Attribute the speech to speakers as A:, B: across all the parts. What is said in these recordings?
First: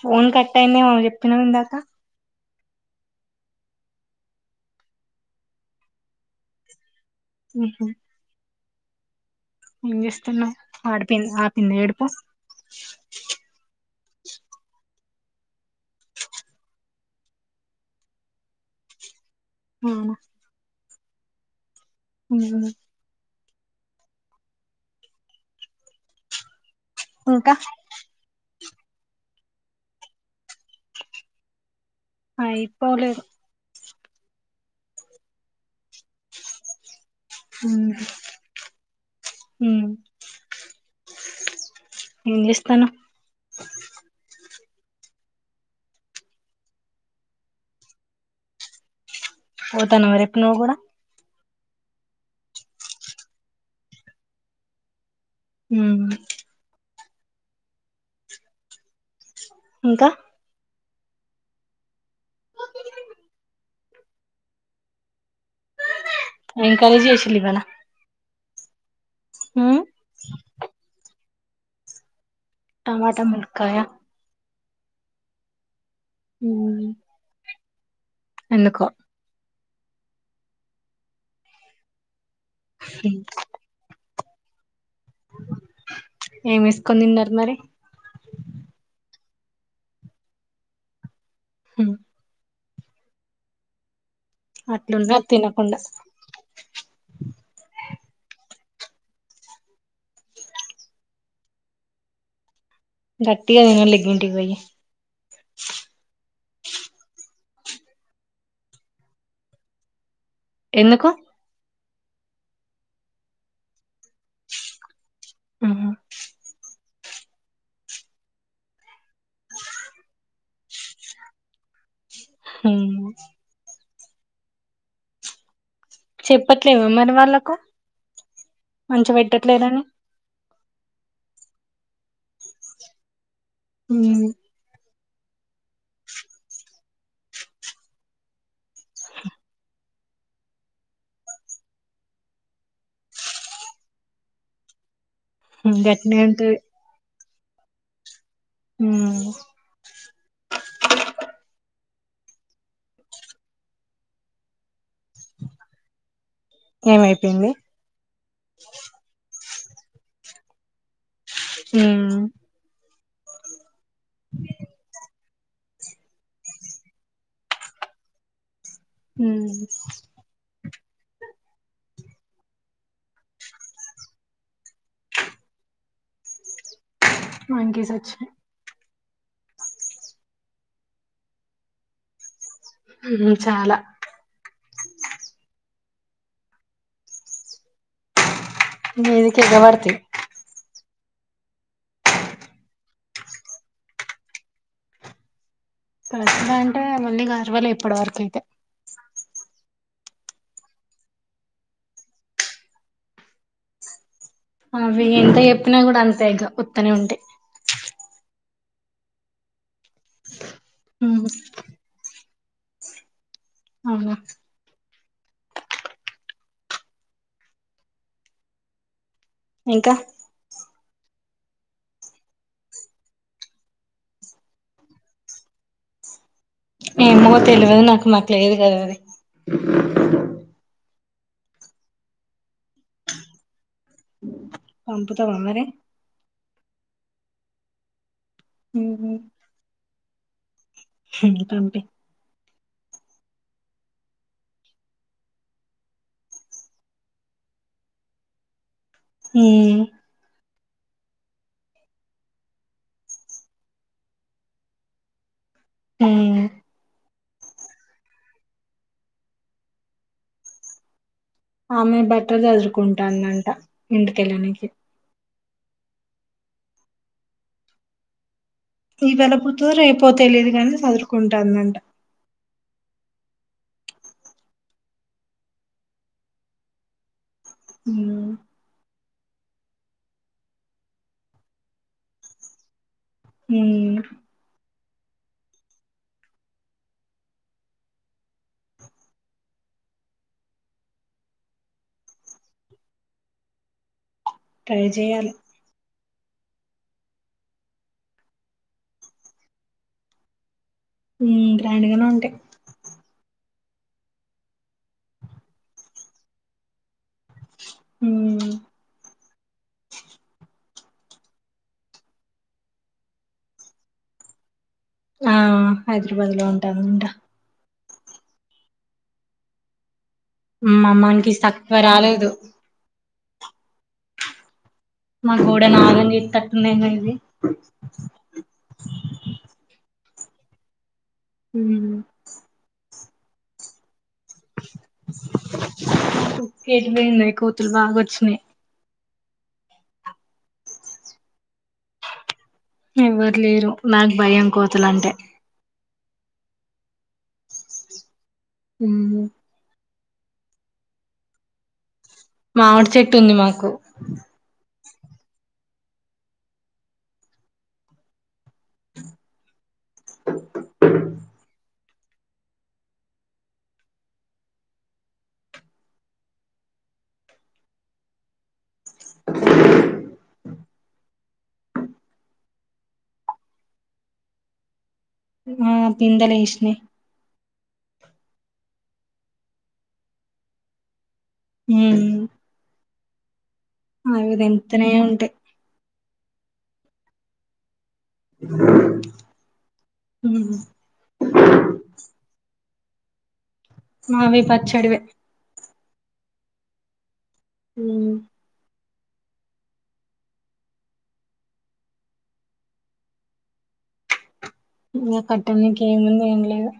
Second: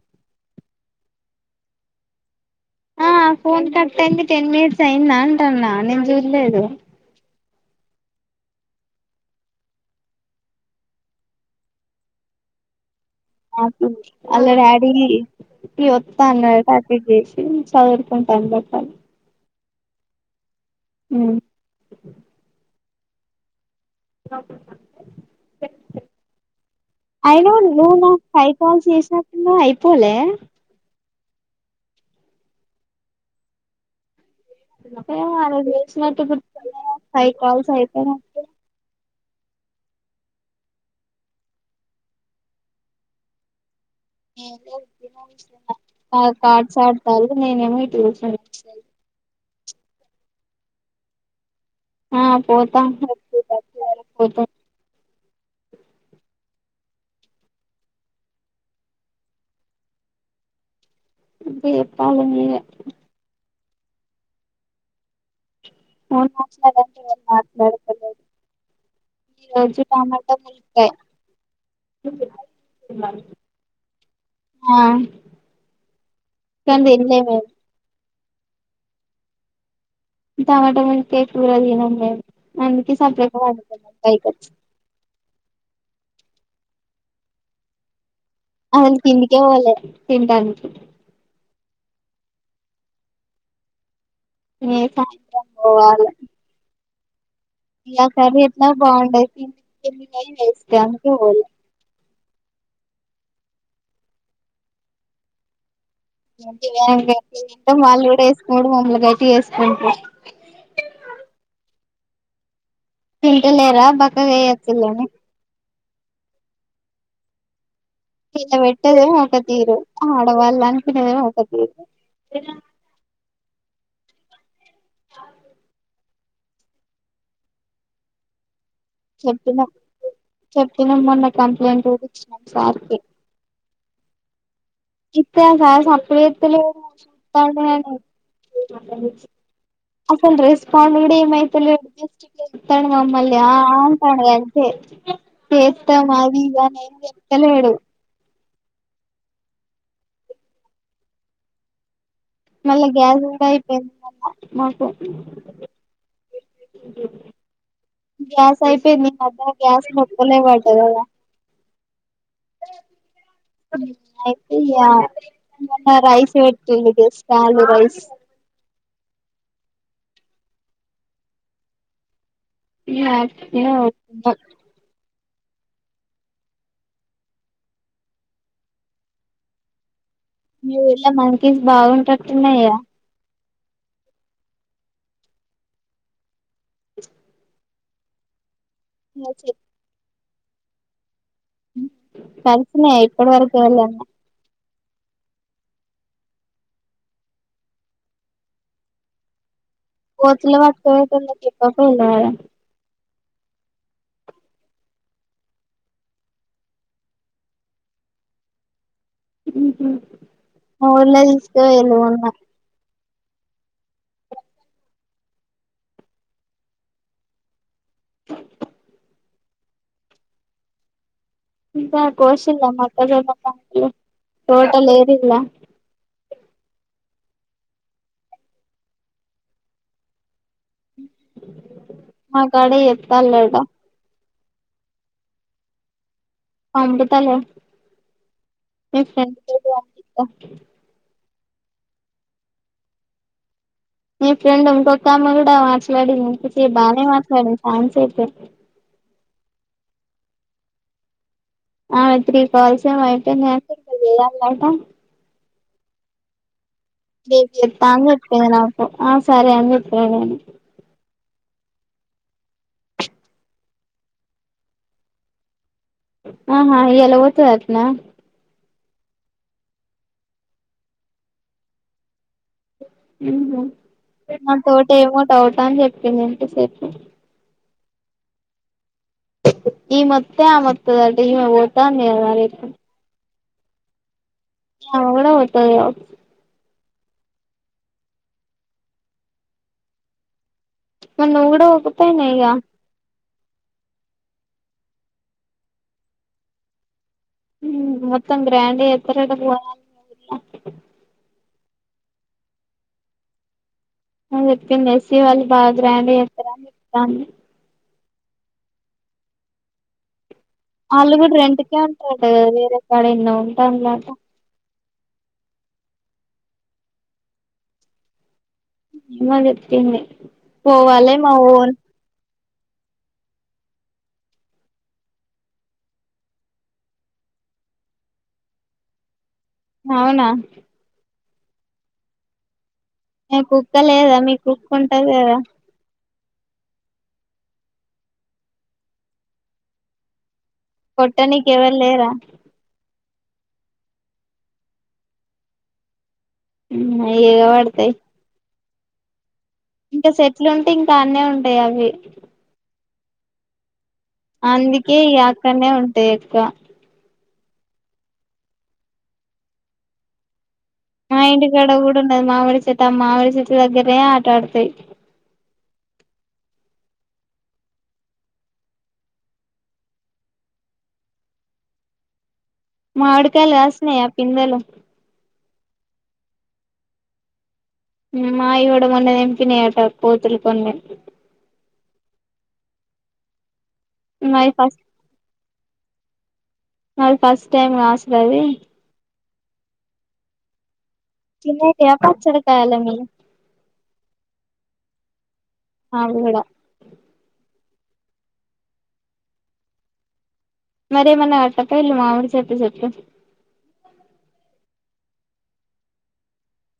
A: Phone cut అయిందేవో జెపినవ్ ఇందాక
B: ఆ ఫోన్ కటైంది. టెన్ మినెట్స్ అయిందా అంటానా నేన్ జుడలేదు
A: ఉహుహ్ ఏం జేస్తున్నావ్ ఆడిపిన్ ఆపిందా ఏడుపు
B: ఆపింది. అలా డాడీ కీ వత్తానాడ్ అట్ ఇట్ జేచ్చి సాధురకున్ పన్లో పని
A: అవునా
B: ఉహుహ్
A: ఉ
B: అయిన
A: ఇంకా
B: ను హైట్ కల్ చేస నట్టు ఉన్నవ్ అయిపోలే
A: ఐ పోలే
B: [unintelligible] అయితే [unintelligible]
A: ఉమ్ ఏం చేస్తనవు
B: కాడ్స్ ఆడతారు నేనేమో ఇటు
A: పోతన్నవ మరి నువ్వు కుడా
B: ఆ పోతాం పోతాం
A: ఉమ్ ఇంకా
B: చెప్పాలి మీరే ఫోన్
A: కర్రీ
B: మాట్లాడండి ఏం
A: చేసిల్లు ఇవాళ
B: మాట్లాడకోలేదు ఈ రోజు టమాటా ముల్కాయ
A: టమాటా మల్కాయా
B: ఆ కానీ తినలే మేము
A: ఎందుకో
B: టమాటా ములక్కాయ కూర తినం మేము అందుకే సప్పుడేక వాడుకున్నాం పైకి వచ్చి
A: ఏంఏసుకొని తిన్నారు మరి
B: అసలు కిందికే పోలే తింటానికి
A: ఉమ్
B: ఏ
A: అట్లున్న
B: సాయంత్రం
A: తినకుండా
B: ఈగ ఆ కర్రీ ఎట్లా బాగుండదు కిందికిపోయే వెస్ట్ అందుకే పోలే
A: గట్టిగా తినాలి ఇంటికి పోయి
B: [unintelligible] వాళ్ళు కూడా వేసుకోడు మమ్మని గట్టి [unintelligible]
A: ఎందుకు
B: తింటలేరా బక్క అయ్యి వచ్చిళ్ళు అనీ
A: ఉమ్
B: ఇద పెట్టేది ఒకతీరు ఆడ వాళ్ళు అనుకునేది ఒక తీరు
A: హ
B: అ
A: చెప్పట్లేవా మరి వాళ్ళకు మంచిగా
B: చెప్పిన
A: పెట్టట్లేరని
B: చెప్పిన మొన్న కంప్లైంట్ కూడా ఇచ్చినాం సార్కి
A: ఉ
B: ఇప్పుడూ ఆ సారు సప్పుడు చేస్తలేరు చూస్తాడు గాని అసలు రెస్పాం గుడ ఏం అయిత లేదు జస్ట్ చూసి ఆ ఆ అంటాడు అంతె చేస్తా
A: గట్నే ఉంటది
B: మాదిగా ఏమ్ చెప్తా లేదు
A: ఉమ్
B: మళ్ళా గ్యాస్గూడా అయిపోయింది మాకు
A: ఏమైపోయింది
B: గ్యాస్ అయిపోయిది న అ గ్యాస్ మొక్కలే [unintelligible]
A: ఉమ్
B: అయితే రైస్ పెట్టిండు జస్ట్ ఆలు రైస్
A: ఉమ్
B: [unintelligible]
A: మంక్ఎస్ వచినయ్
B: మీ ఊళ్ళ మంకిన్స్ బాగుంటట్టున్నాయా
A: ఉమ్, చాలా నెన్ ఇకా ఎగ బర్తి
B: కరిసినయ ఇప్పుడు వరకు [unintelligible] ళ్ళన్న
A: కార్సినయ్ అంటే మళ్ళీ గర్వల ఇప్పటి వరకు అయితే
B: పోచ్చలు వాట్క కప్ప పళ్ళ
A: అవి ఎంత చెప్పినా కూడా అంతే పత్తనే ఉంటే
B: ఊర్ళ
A: ఉహు
B: తీసుకో [unintelligible] ఉన్నా
A: అవు ఇంకా
B: ఇకా కోశల్ మక్క టోటల్ ఏరిలా
A: న మ తెలివదు నాకు మాకు లేదు కదా అది
B: మా కడ ఎత లేట
A: పంపుతావాన్నరే
B: అబతా
A: ఉహు
B: [unintelligible]
A: అంటే
B: మీ ఫ్రెండ్ ఇంకొక అమ్మ కూడా మాట్లాడింది ఇంక బాగానే మాట్లాడింది ఛాన్స్ అయితే
A: హు
B: [unintelligible]
A: [unintelligible]
B: చెప్ అని చెప్ప నాకు ఆ సరే అని చెప్ప నేను
A: ఆమె బట్టర్ చదురుకుంటాందంట ఇంటిక వెళ్ళనికి
B: ఆహా ఇలా వతున్నా
A: ఈ వెళ పతుందో రేపోతే లేదు కానీ చదురుకుంటుందంట
B: నా తోట ఏమో డౌట అని చెప్పింది ఏంతసేపు
A: ఉమ్
B: ఈ మత్తే ఆ మత్తద ఓతా
A: హ
B: [unintelligible] మరి నువ్వు కూడ ఒక్కదనివే గ
A: ట్రై చేయాలి
B: మత్తం గ్రాండ [unintelligible]
A: గ్రాండ్గానే ఉంటాయి
B: చెప్పతుంది ఎస్సి వాళ్ళు బాగా గ్రాండ్ [unintelligible]
A: హు
B: వాళ్ళు కూడ రెంట్కే ఉంటారు కదా వేరే కాడ ఎన్నో ఉంటాంలాంట
A: ఆ హైదరాబాద్ లో ఉంటారాంట
B: [unintelligible] పోవాలే మా
A: అమ్మకి
B: ఓన్
A: తక్కువ రాలేదు మా గూడె నాగం చెతట్టుంది ఇది
B: అవునా
A: హు
B: కుక్క లే కదా మీకు కుక్కుంటది కదా
A: కుక్కేటుపోయింది కోతులు బాగా వచ్చినయి
B: కొట్టనీకి ఎవరు లేర
A: ఎవ్వరు లేరు నాకు భయం కోతులంటే
B: ఏగ వాడతాయి
A: హు
B: ఇంకా చెట్లు ఉంటే ఇంకా అన్నే ఉంటాయి అవి
A: ఆవిడ చెట్టు ఉంది మాకు
B: ఏ అక్కనే ఉంటాయి ఎక్కవ మా ఇంటి గడ కూడా ఉన్నది మామిడి చేత ఆ మామిడి చేత్త దగ్గరనే ఆట ఆడతాయి మామిడి కాయలు కాసినయా పిందలు
A: ఆ పింద లేసినాయ్
B: మాయి గూ‌డ మొన్న తెంపినియట కోతులు కొన్ని
A: మ్.. అవి తెంపుతూనే ఉంటాయి
B: మవి ఫస్ట్ టైం కాసినవీ
A: మ్
B: చిన్నయ్యి పచ్చడి కాయలేమొ లె
A: మావి పచ్చడివె
B: మావి గూడ
A: మ్
B: మరి ఏమన అట్టకపోయిల్లు మావిడి చెట్టు చెప్పు
A: అ కట్ట నీకి ఏమున్నాయ్ ఏమిలేదు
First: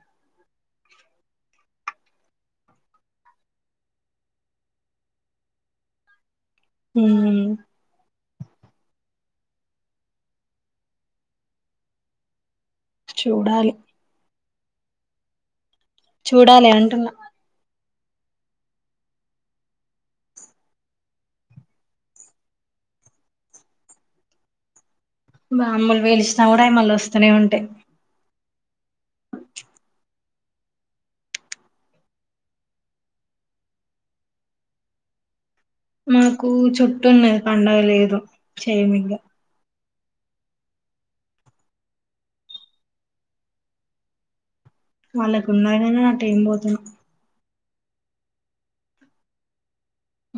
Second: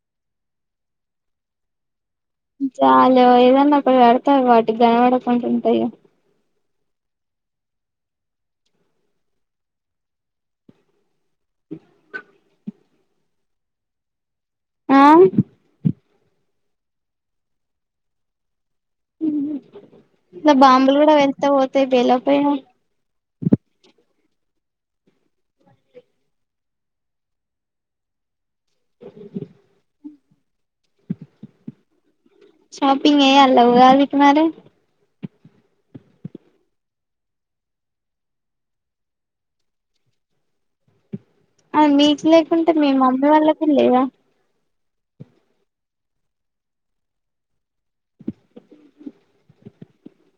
B: చాలు ఏదన్నా ఒకటి పెడతారు వాటికి గనపడకుండుంట అయి
A: మ్ చూడాలి
B: ఆ
A: చూడాలి అంటున్నా
B: ఇలా బాంబులు కూడా వెళ్త పోతాయి పేలకపోయినావా
A: బాంబులు పేల్చిన కూడా అయి మళ్ళా వస్తూనే ఉంటాయి
B: షాపింగ్ ఏ అలా ఉగాదికి మరి
A: మాకు చుట్టున్నది పండగ లేదు చేయమింగ
B: ఆవును మీకు లేకుంటే మీ మమ్మీ వాళ్ళకి లేదా
A: వాళ్ళకు ఉన్నాగానీ నట్ట ఏం పోతాం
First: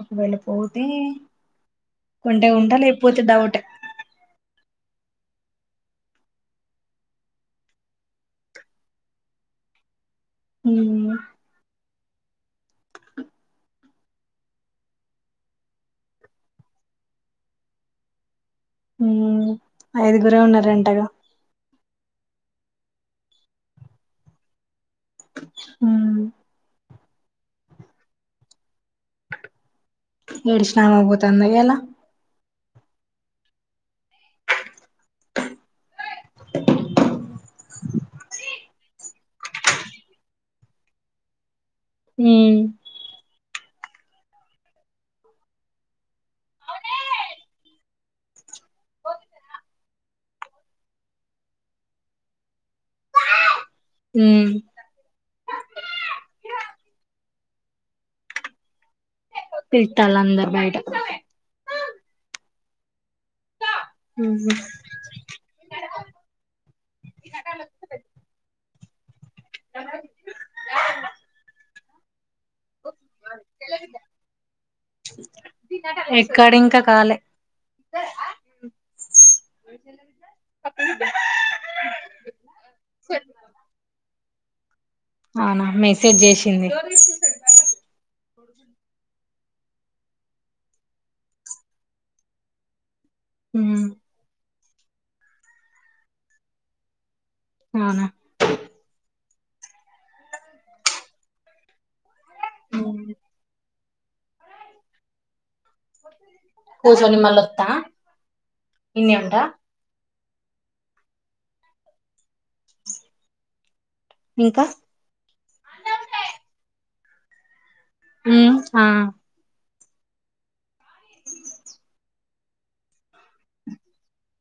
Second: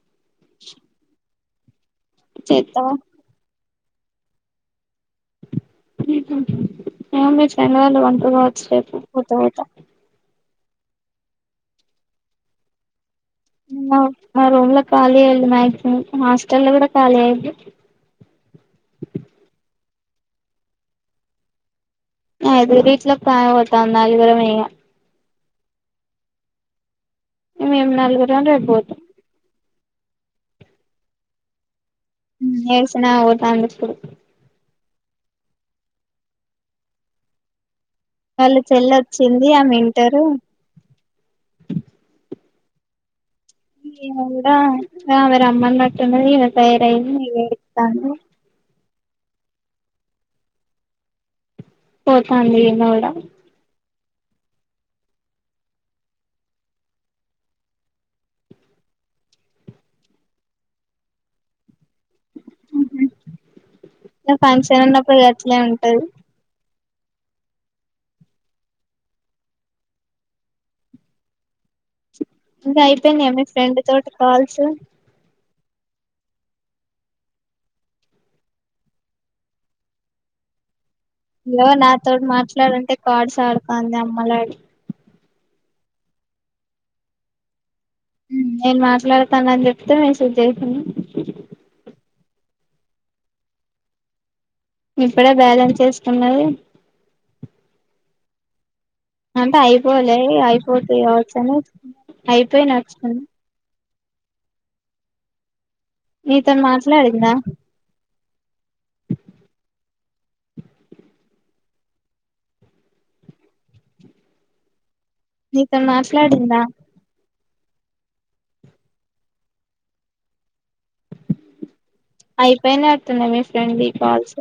A: ఒకవేళ పోతే ఉంటే ఉంట
B: చేత్తవా
A: లేకపోతె డౌట్
B: చ వాళ్ళ వంటచ్చ పో పోత
A: మ్
B: మా రూమ్ లో ఖాళీ అయ్యదు మాక్సిమం హాస్టల్ లో కూడా ఖాళీ అయ్యదు
A: మ్ ఐదుగురే ఉన్నారంటగా
B: ఐదుగురు ఇట్ల [unintelligible] ఐదుగు రుంఇహ
A: మ్
B: మేము నలుగురుం రేప్పోతాం
A: ఏడుష్ణమపోతాంద ఇయ్యాల
B: ఏడి‌సినామ పోతాంది ఇప్పుడు వాళ్ళ చెల్లొచ్చింది ఆమె ఇంటరు
A: మ్
B: ఏమో మళ్ళా ఆమె రమ్మన్నట్టున్నది ఈమె తయారయింది ఏడుత్తంది పోతాంది ఈమె గూడ
A: ఉమ్ పిలుత్తాల అందరు బయట
B: నా
A: ఉహు
B: ఫంక్షన్ ఉన్నప్పుడు గట్లే ఉంటది ఇంక అయిపోయినిఅ మి ఫ్రెండ్ తోటి కాల్స్
A: ఎక్కడ ఇంకా కాలే
B: హ లో నాతోటి మాట్లాడంటే కార్డ్స్ ఆడుతుంది అమ్మలాడి
A: అవునా మెసేజ్ చేసింది
B: నేను మాట్లాడతాను అని చెప్తే మేసేజ్ చే‌సింది
A: ఉమ్
B: ఇప్పుడే బేలెన్స్ చేసుకున్నది
A: అవునా
B: అంటే అయిపోలే అయిపోతే కావచ్చ అని అయిపోయి
A: ఉమ్
B: నచ్చుతుంది నీతోని
A: పూజో
B: మాట్లాడిందా
A: నిమ్మలత్త ఇన్ ఉంట ఇంకా
B: నతను మాట్లాడిందా
A: హ ఆ
B: అయిపోయిన అడుతున్నాయి మీ ఫ్రెండ్ ఈ కాల్స్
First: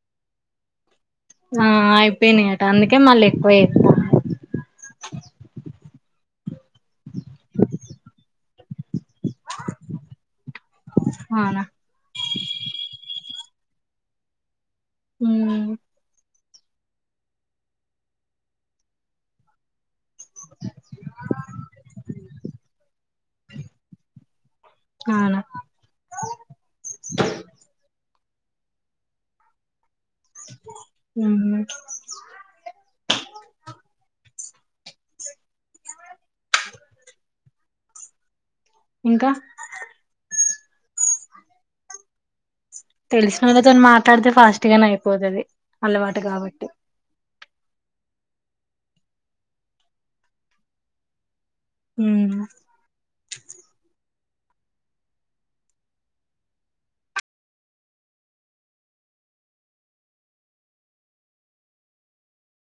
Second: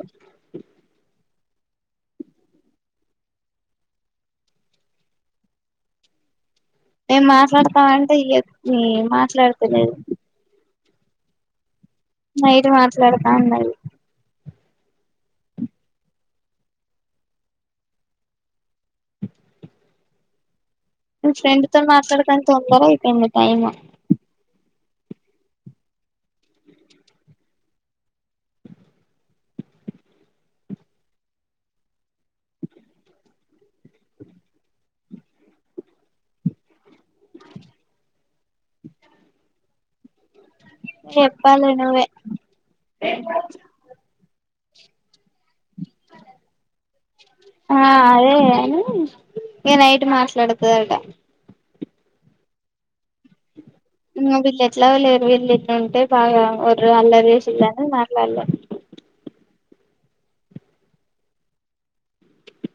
A: ఆ అయిపోయినాయియట అందుకే మళ్ళీ ఎక్కువ ఇస్తా
B: మేం మాట్లాడతాం అంటే మాట్లాడతే లేదు
A: అవునా
B: నైరు మాట్లాడతా ఉన్నాయి
A: హ
B: [unintelligible]
A: అ
B: ఫ్రెండ్ తో మాట్లాడకుని తొందార అయిపోంది టైమ్
A: అవును అ ఇంకా
B: చెప్పాల ను్వే
A: తెలిసినళ్ళతోని మాట్లాడితే ఫాస్ట్ గానే అయిపోతుది అలవాటు కాబట్టి
B: అ ఏ నైట్ మాట్లాడుతుదంట
A: హ
B: వీళ్ళు ఎట్లా లేరు వీళ్ళ ఎట్ ఉంటే బాగా వ అల్ల చేసిదని మరలాలే
A: [unintelligible]